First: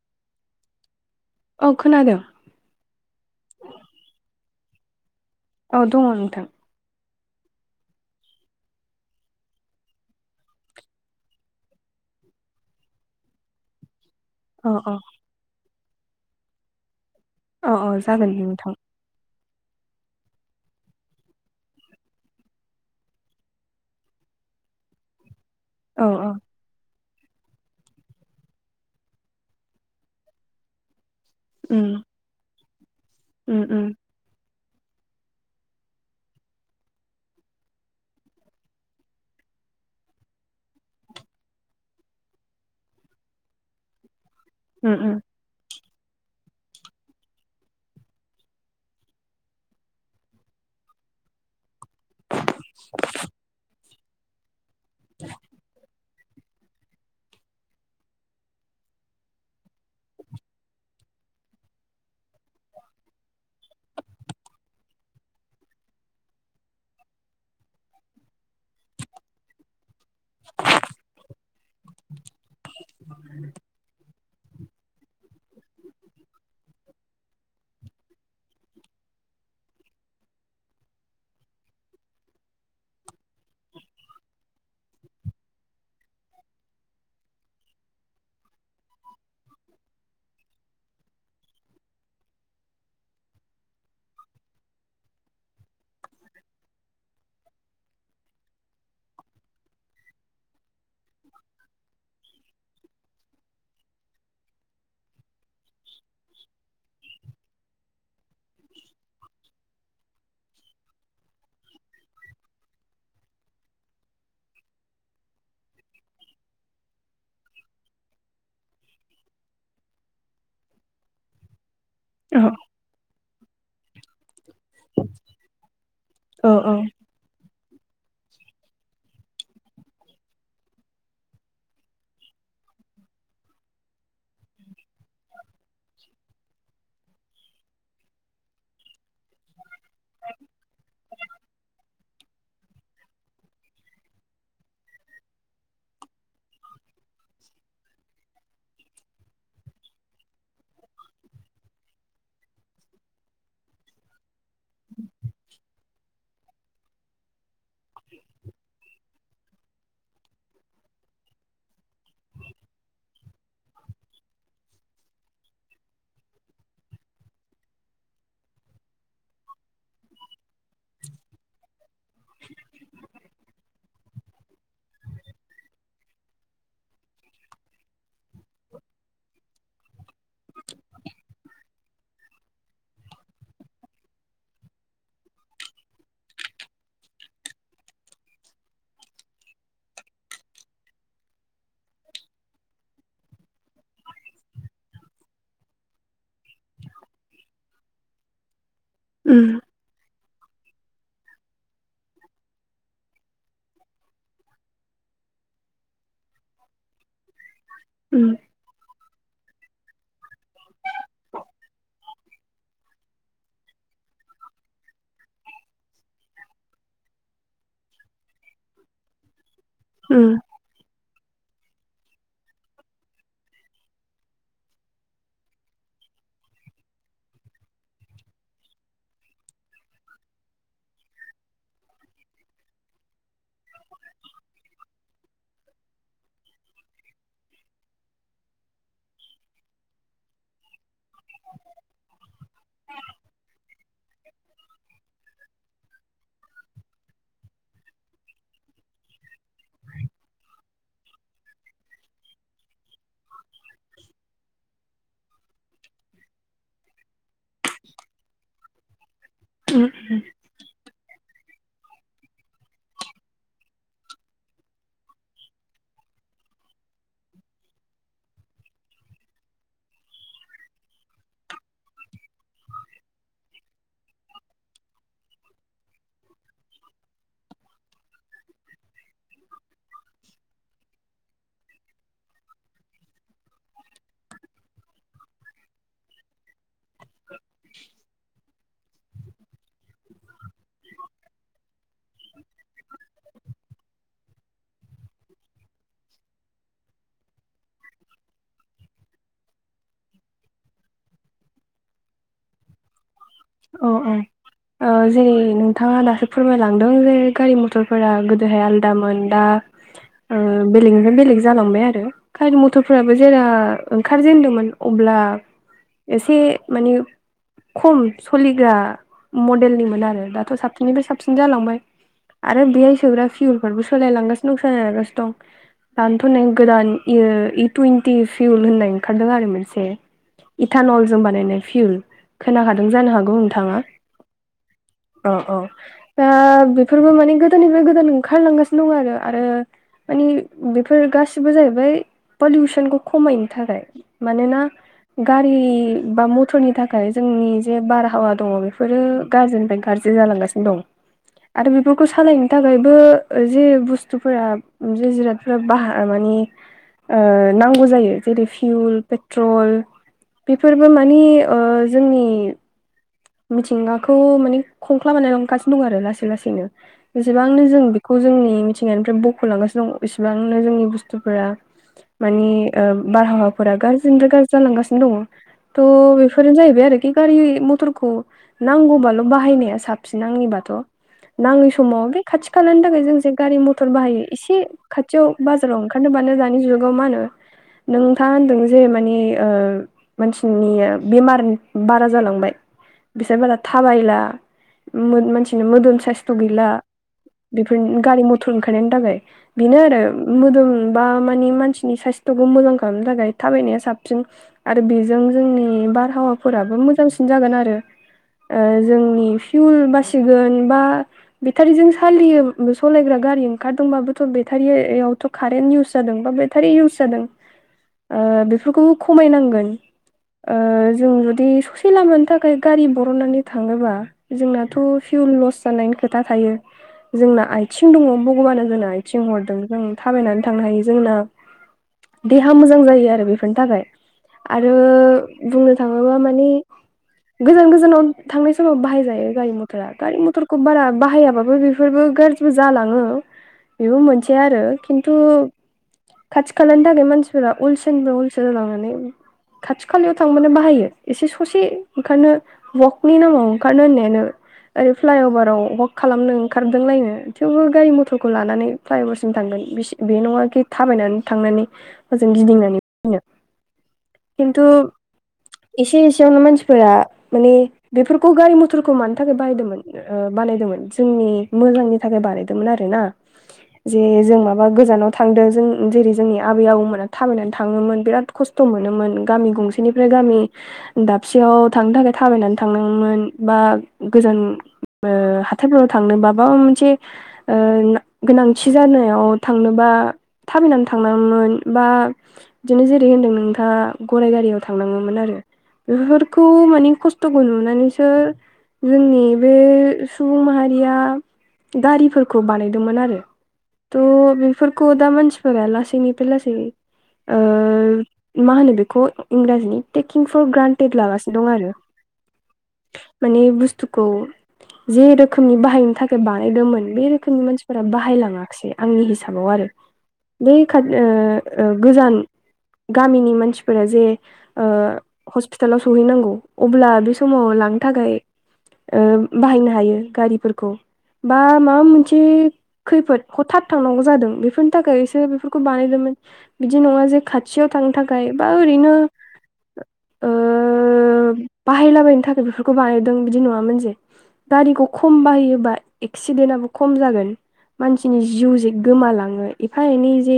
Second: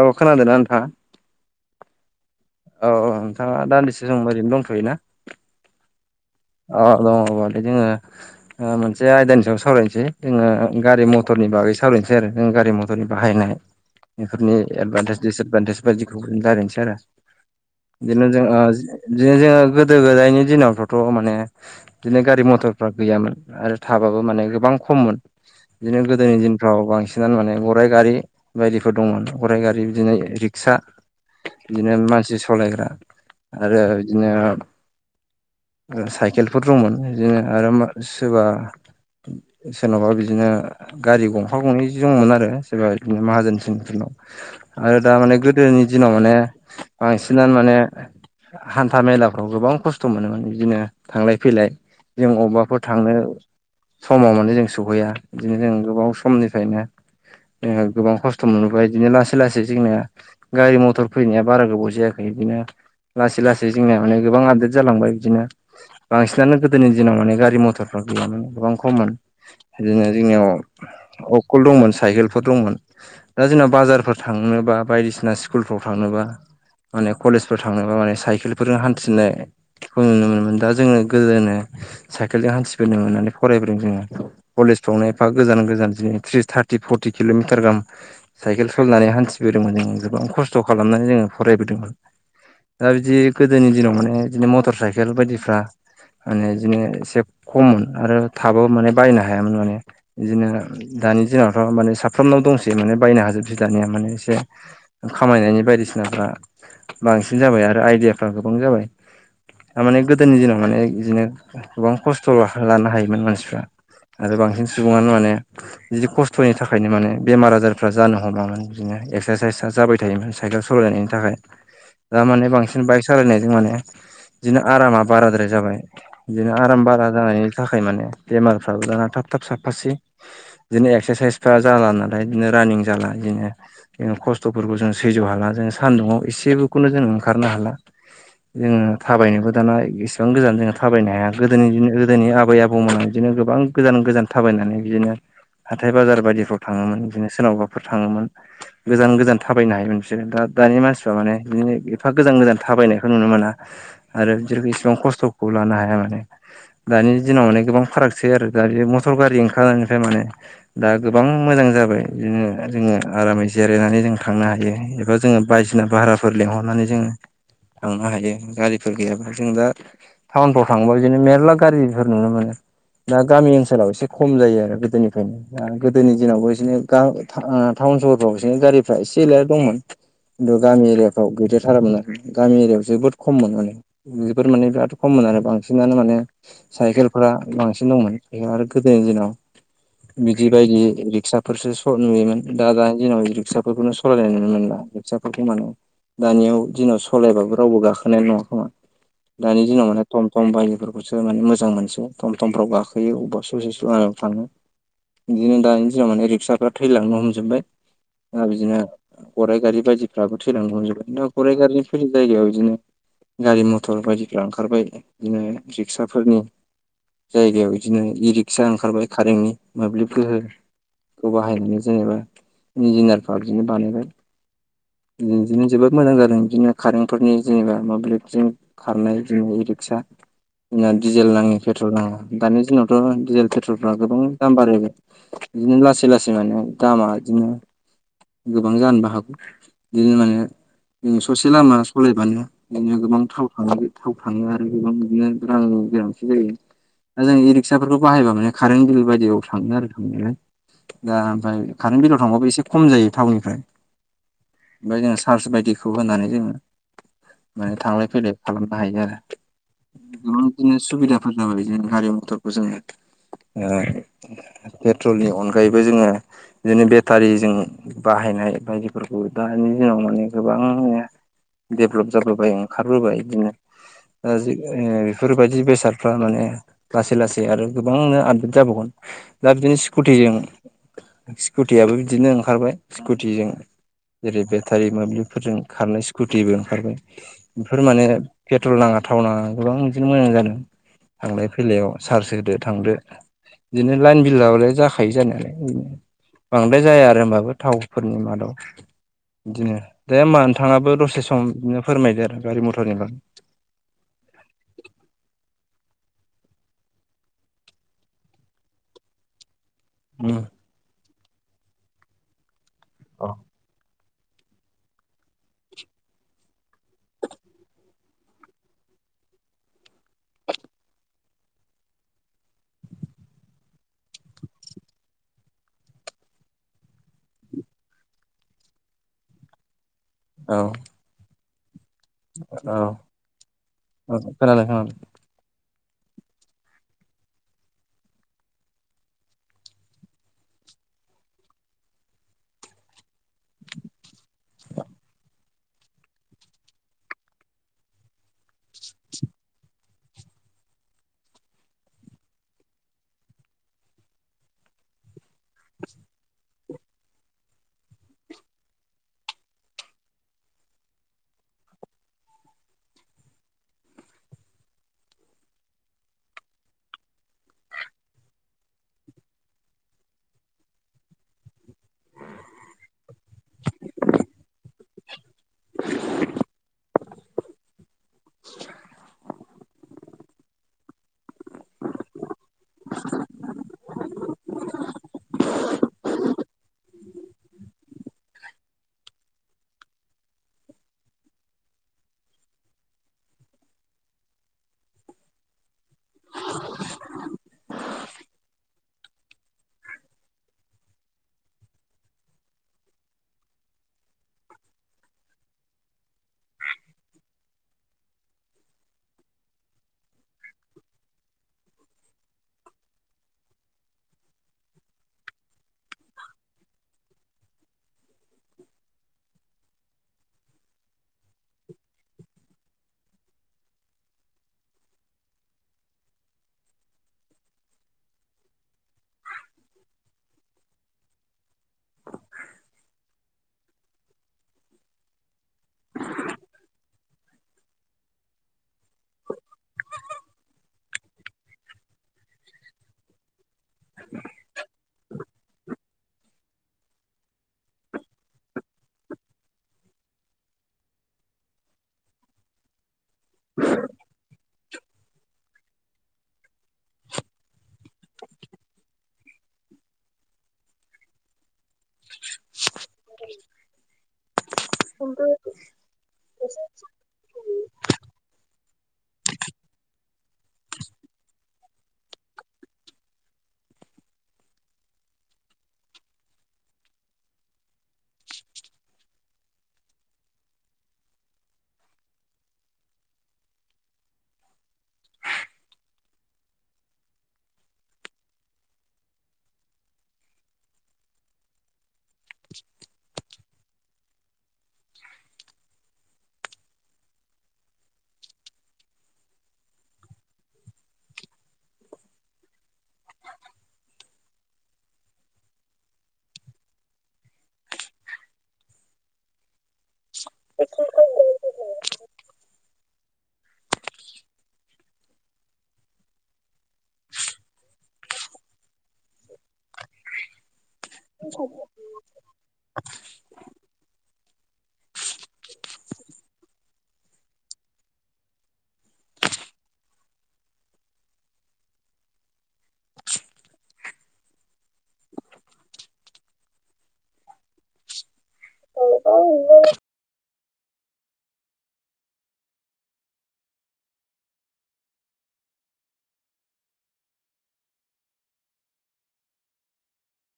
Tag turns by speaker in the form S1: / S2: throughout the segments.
S1: औ खोनादोंना नोंथाङा
S2: औ खोनादों
S1: औ औ नोंथाङा दान्दिसे सम ओरैनो दंथ'योना
S2: औ दङ नोंथां
S1: अ दङबालाय जोंङो मोनसे आयदानि सायाव सावरायनोसै जोङो गारि मथरनि बागै सावरायनोसै आरो जों गारि मथरनि बाहायनाय [inaudible] बेफोरनि
S2: औ औ
S1: एदभान्टेज दिसएदभान्टेज बायदिखौ जों रायलायनोसै आरो
S2: औ औ
S1: बिदिनो
S2: जागोन
S1: जों ओ
S2: नोंथां
S1: बिदिनो जोङो गोदो गोदायनि दिनाव थ'थ' मोन माने बिदिनो गारि मथरफ्रा गैयामोन आरो थाबाबो माने गोबां खममोन बिदिनो
S2: औ औ
S1: गोदोनि दिन फ्राव बांसिनानो माने गराइ गारि बायदिफोर दंमोन गराइ गारि बिदिनो रिक्सा
S2: उम
S1: बिदिनो मानसि सालायग्रा
S2: उम उम
S1: आरो बिदिनो साइकेलफोर दंमोन बिदिनो आरो सोरबा सोरनावबा बिदिनो गारि गंफा गंनै दंमोन आरो सोरबा बिदिनो माहाजोन सिनफोरनाव
S2: उम
S1: आरो दा
S2: उम
S1: माने गो- -दोनि दिनाव माने बांसिनानो माने हान्था मेलाफ्राव गोबां खस्थ' मोनो माने बिदिनो थांलाय फैलाय जों अबेबाफोर थांनो समाव माने जों सौहैया बिदिनो जों गोबाव समनिफ्रायनो जोंङो गोबां खस्थ' मोनोबोबाय बिदिनो लासै लासै जोंनिया गारि मथर फैनाया बारा गोबाव जायाखै बिदिनो लासै लासै जोंनिया माने गोबां आपदेट जालांबाय बिदिनो बांसिनानो गोदोनि दिनाव माने गारि मथरफ्रा गैयामोन गोबां खममोन बिदिनो जोंनियाव अखल दंमोन साइकेलफोर दंमोन दा जोंनाव बाजारफोर थांनोबा बायदिसिना स्कुलफ्राव थांनोबा माने कलेजफोर थांनोबा माने साइकेलफोरजों हान्थिनायखौ नुनो मोनो दा जोङो गोदोनो साइकेलजों हान्थिबोननो मोननानै फरायबोदों जोङो कलेजफ्रावनो एफा गोजान गोजान बिदिनो थ्रि थार्टि फर्टि किल'मिटार गाहाम साइकेल सालायनानै हान्थिबोदोंमोन जोङो गोबां खस्थ' खालामनानै जोङो फरायबोदोंमोन दा बिदि गोदोनि दिनाव माने बिदिनो मटर साइकेल बायदि फ्रा माने बिदिनो एसे खममोन आरो थाबाबो माने बायनो हायामोन माने बिदिनो दानि दिनावथ' माने साफ्रोमनाव दंसै माने बायनो हाजोबसै दानिया माने एसे खामायनायनि बायदिसिनाफ्रा बांसिन जाबाय आरो आइदियाफ्रा गोबां जाबाय थारमाने गोदोनि दिनाव माने बिदिनो गोबां खस्थ' लानो हायोमोन मानसिफ्रा। आरो बांसिन सुबुङानो माने बिदि खस्थ'नि थाखायनो माने बेमार आजारफ्रा जानो हमामोन बिदिनो एक्सारसाइसआ जाबाय थायोमोन। साइकेल सालायनायनि थाखाय दा
S2: औ
S1: माने बांसिन बाइक सालायनायजों माने बिदिनो आराम बाराद्राय जाबाय
S2: औ
S1: बिदिनो
S2: औ
S1: आराम बारा जानायनि थाखाय माने बेमारफ्राबो दाना थाब थाब साफासे बिदिनो एक्सारसाइसफ्रा जाला नालाय बिदिनो रानिं जाला बिदिनो जोङो खस्थ'फोरखौ जों सैज्य हाला जों सान्दुुंआव एसेबोखौनो जों ओंखारनो हाला। जोङो थाबायनोबो दाना इसेबां गोजान जोङो थाबायनो हाया गोदनि गोदोनि आबै आबौमोनाव बिदिनो गोबां गोजान गोजान थाबायनानै बिदिनो हाथाय बाजार बायदिफ्राव थाङोमोन बिदिनो सोरनावबाफोर थाङोमोन। गोजान - गोजान थाबायनो हायोमोन बिसोर दा दानि मानसिफ्रा माने बिदिनो एफा गोजान - गोजान थाबायनायखौ नुनो मोना। आरो बिसोर‌ इसेबां खस्थ'खौ लानो हाया माने। दानि दिनाव माने गोबां फारागसै आरो दा बे मथर गारि ओंखारनायनिफ्राय माने दा गोबां मोजां जाबाय बिदिनो जोङो आरामै जिरायनानै जों थांनो हायो एबा जोङो बायदिसिना भाराफोर लिंहरनानै जोङो थांनो हायो गारिफोर गैयाबा जों दा टाउनफ्राव थांबा बिदिनो मेरला गारिफोर नुनो मोनो दा गामि ओनसोलाव सोलाव एसे खम जायो आरो गोदोनिफ्रायनो दा गोदोनि दिनावबो बिसनो ओ टाउन सहरफ्राव बिदिनो गारिफ्रा एसे एल दंमोन। खिन्थु गामि एरियाफ्राव गैद्रायथारामोन आरो गामि एरियाायाव जोबोद खममोन माने। बेफोर माने बिराद खममोन आरो बांसिनानो माने साइकेलफ्रा बांसिन दंमोन आरो गोदोनि दिनाव बिदि बायदि रिक्साफोरसो नुयोमोन दा दानि ज दिनाव रिक्साफोरखौनो सालायनाय नुनो मोना रिसा बेफोरखौ माने दानियाव दिनाव सालायबाबो रावबो गाखोनाय नङा खोमा
S2: उम
S1: दानि दिनाव माने थटम थटम बायफोरखौसो माने मोजां मोनसै थटम थमाव गाखोयो अबेबा स' स स' आयाव थाङो। बिदिनो दानि दिनाव माने रिक्साफ्रा थैलांनो हमजोबबाय।
S2: उ।
S1: दा बिदिनो गराइगारि बायदिफ्राबो थैलांनो हमजोबबाय दा गराइगारिनि फैनाय जायगायाव बिदिनो गारि मथर बायदिफ्रा ओंखारबाय बिदिनो रिक्साफोरनि जायगायाव बिदिनो इ रिक्सा ओंखारबाय कारेन्टनि मोब्लिब
S2: उम
S1: गोहो खौ बाहायनानै जेनेबा इन्जिनियारफ्रा बिदिनो बानायबाय बि बिदिनो जोबोद मोजां जादों बिदिनो कारेन्टफोरनि जेनेबा मोब्लिबजों खारनाय गोनां रिक्सा। जोंना डिजेल नाङो पेट्रल नाङा दानि दिनावथ' डिजेल पेट्रलफ्रा गोबां दाम बारायबाय। बिदिनो लासै लासै माने दामा बिदिनो गोबां जानोबो हागौ। बिदिनो माने जों ससे लामा सालायबानो बिदिनो गोबांथाव थाङ थाव थाङो आरो गोबां बिदिनो रां गोनांसिन जायो। दा जों इ रिक्साफोरखौ बाहायबा माने कारेन्ट बिल बायदियाव थाङो आरो थांनायलाय दा ओमफ्राय कारेन्ट बिलाव थांबाबो एसे खम जायो टाउननिफ्राय। ओमफ्राय जोङो चार्स बायदिखौ होननानै जोङो माने थांलाय -फैलाय खालामनो हायो आरो।
S2: उ।
S1: गोबां बिदिनो सुबिदाफोर जाबाय जों हारि मथरखौ जोङो पेट्रलनि अनगायैबो जोङो बिदिनो बेटारिजों बाहायनाय बायदिफोरखौ दानि दिनाव माने गोबां देभलप जाबोबाय ओंखारबोबाय बिदिनो ओ बेफोरबायदि बेसादफ्रा माने लासै लासै आरो गोबां आपडेट जाबावगोन दा बिदिनो स्कुटिजों स्कुटियाबो बिदिनो ओंखारबाय स्कुटिजों जेरै बेटारि मोब्लिबफोरजों खारनाय स्कुटिबो ओंखारबाय। बेफोर माने पेट्रल नाङा थाव नाङा गोबां बिदिनो मोजां जादों। थांलाय फैलायाव सार्ज होदो थांदो। बिदिनो लाइन बिलाबालाय जाखायो जानायालाय बिनो बांद्राय जाया आरो होमबाबो थावफोरनि मादाव बिदिनो दे होमबा नोंथाङाबो दसे सम बिदिनो फोरमायदो आरो गारि मथरनि बागै
S2: अ औ ओ जेरै नों नोंथाङा दासो फोरमायलांदों जे गारि मथरफोरा गोदोहाय आलदामोन दा ओ
S1: उम
S2: बेलेगनिफ्राय बेलेग जालांबाय आरो गारि मथरफोराबो
S1: औ
S2: जेरा ओंखारजेनदोंमोन अब्ला एसे माने खम सलिग्रा मडेलनिमोन आरो दाथ' साबसिननिफ्राय साबसिन जालांबाय। आरो बेहाय सोग्रा फिउरफोरबो सोलायलांगासिनो दं सोलायलांगासिनो दं। दानोथ' नै गोदान इ टुइन्टि फिउल होननाय ओंखारदों आरो मोनसे।
S1: औ
S2: इथान'ल जों बानायनाय फिउल
S1: [unintelligible]
S2: खोनाखादों जानो हागौ नोंथाङा
S1: खोनादों खोनादों
S2: औ औ दा बेफोरबो माने गोदाननिफ्राय गोदान ओंखारलांगासिनो दं आरो आरो मानि बेफोर गासिबो जाहैबाय पलिउसनखौ खमायनो थाखाय मानोना गारि बा मथरनि थाखाय जोंनि जे बारहावा दङ बेफोरो गाज्रिनिफ्राय गाज्रि जालांगासिनो दं आरो बेफोरखौ सालायनो थाखायबो जे बुस्थुफोरा जे जिरादफोरा बाह मानि ओ नांगौ जायो जेरै फिउल पेट्रल बेफोरबो मानि ओ जोंनि मिथिंगाखौ माने खंख्ला बानायलांगासिनो दं आरो लासै लासैनो। बेसेबांनो जों बेखौ जोंनि मिथिंगानिफ्राय बख'लांगासिनो दं इसेबांनो जोंनि बुस्थुफोरा मानि ओ बारहावाफोरा गाज्रिनिफ्राय गाज्रि जालांगासिनो दङ। थ' बेफोरनो जाहैबाय आरोखि गारि मथरखौ नांगौबाल' बाहायनाया साबसिन आंनिबाथ' नाङै समाव बे खाथि खालानि थाखाय जों जे गारि मथर बाहायो एसे खाथियाव बाजार ओंखारनो बानो दानि जुगाव मा होनो नोंथाङा होनदों [unintelligible] जे माने ओ मानसिनि बेमार बारा जालांबाय। बिसोर बारा थाबायला मानसिनो मोदोम साइसथ' गैला। बेफोर गारि मथर ओंखारनायनि थाखाय बेनो आरो मोदोम बा मानि मानसिनि साइस्थ'खौ मोजां खालामनो थाखाय थाबायनाया साबसिन आरो बेजों जोंनि बारहावाफोराबो मोजांसिन जागोन आरो ओ जोंनि फिउल बासिगोन बा बेटारिजों सालियो सलायग्रा गारि ओंखारदोंबाबोथ' बेटारियावथ' कारेन्ट इउस जादों बा बेटारि इउस जादों। ओ बेफोरखौबो खमायनांगोन ओ जों जुदि ससे लामानि थाखाय गारि बरननानै थाङोबा जोंनाथ' फिउल लस जानायनि खोथा थायो। जोंना आयथिं दङ भगबाना जोंना आथिं हरदों जों थाबायनानै थांनो हायो जोंना देहा मोजां जायो आरो बेफोरनि थाखाय आरो बुंनो थाङोबा मानि गोजान गोजानाव थांनाय समाव बाहायजायो गारि मथरा गारि मथरखौ बारा बाहायाबाबो बेफोरबो गाज्रि जालाङो बेबो मोनसे आरो खिन्थु खाथि खालानि थाखाय मानसिफोरा अलसियानिफ्राय अलसिया जालांनानै खाथि खालायाव थांबानो बाहायो एसे खौसे ओंखारनो वकनि नामाव ओंखारनो होननायानो ओरै फ्लाइअभाराव वाक खालामनो ओंखारदोंलायनो थेवबो गारि मथरखौ लानानै फ्लाइअभारसिम थांगोन बे बे नङाखि थाबायनानै थांनानै जों गिदिंनानै फैनो खिन्थु एसे एसे खाथियावनो मानसिफोरा माने बेफोरखौ गारि मथरखौ मानो थाखाय बाहायदोंमोन बानायदोंमोन जोंनि मोजांनि थाखाय बानायदोंमोन आरो ना जे जों माबा गोजानाव थांदों जों जेरै जोंनि आबै आबौमोना थाबायनानै थाङोमोन बिराद खस्थ' खस्थ' मोनोमोन गामि गंसेनिफ्राय गामि दाबसेयाव थांनो थाखाय थाबायनानै थांनांगोममोन बा गोजान हाथायफोराव थांनोब माबा मोनसे ओ गोनांथि जानायाव थांनोबा थाबायनानै थांनां‌ङोमोन बा बिदिनो जेरै होनदों नोंथाङा गरायाइ गारियाव थांनाङोमोन आरो बेफोरखौ माने खस्थ'खौ नुनानैसो जोंनि बे सुबुं माहारिया गारिफोरखौ बानायदोंमोन आरो थ' बेफोरखौ दा मानसिफोरा लासैनि बे लासैनो ओ मा होनो बेखौ इंराजिनि टेकिं फर ग्रान लागासिनो दं आरो माने बुस्थुखौ जे रोखोमनि बाहायनो थाखाय बानायदोंमोन बे रोखोमनि मानसिफोरा बाहायलाङा माखासे आंनि हिसाबाव आरो बे खा ओ गोजान गामिनि मानसिफोरा जे ओ हस्पिटालाव सहैनांगौ अब्ला बे समाव लांनो थाखाय ओ बाहायनो हायो गारिफोरखौ बा माबा मोनसे खैफोद हथारथावनांगौ जादों बेफोरनि थाखाय एसो बेफोरखौ बानायदोंमोन बिदि नङा जे खाथियाव थांनो थाखाय बा ओरैनो ओ
S1: ज [inaudible]
S2: बाहायलाबायनो थाखाय बेफोरखौ बाहदों बिदि नुङामोन जे गारिखौ खम बाहायोबा एक्सिडेन्टआबो खम जागोन मानसिनि जिउ जे गोमालाङो एफा एनै जे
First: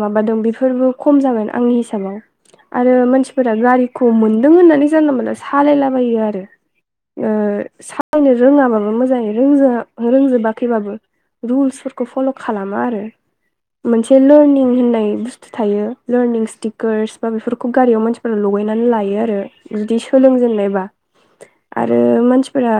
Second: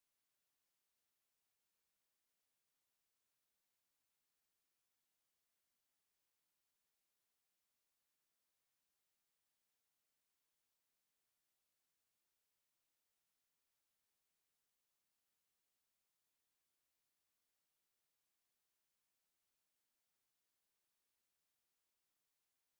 S2: माबा दं बेफोरबो खम जागोन आंनि हिसाबाव आरो मानसिफोर आ गारिखौ मोनदों होननानै जानला मोनानला सालायलाबायो आरो ओ सालायनो रोङाबाबो मोजाङै रोंज रोंजोबाखैबाबो रुल्सफोरखौ फल' खालामा आरो मोनसे लारनिं होननाय बुस्थु थायो लारनिं स्टिकारस बा बेफोरखौ गारियावानसि लगायनानै लायो आरो जुदि सोलोंजेननायबा आरो मानसिफोरा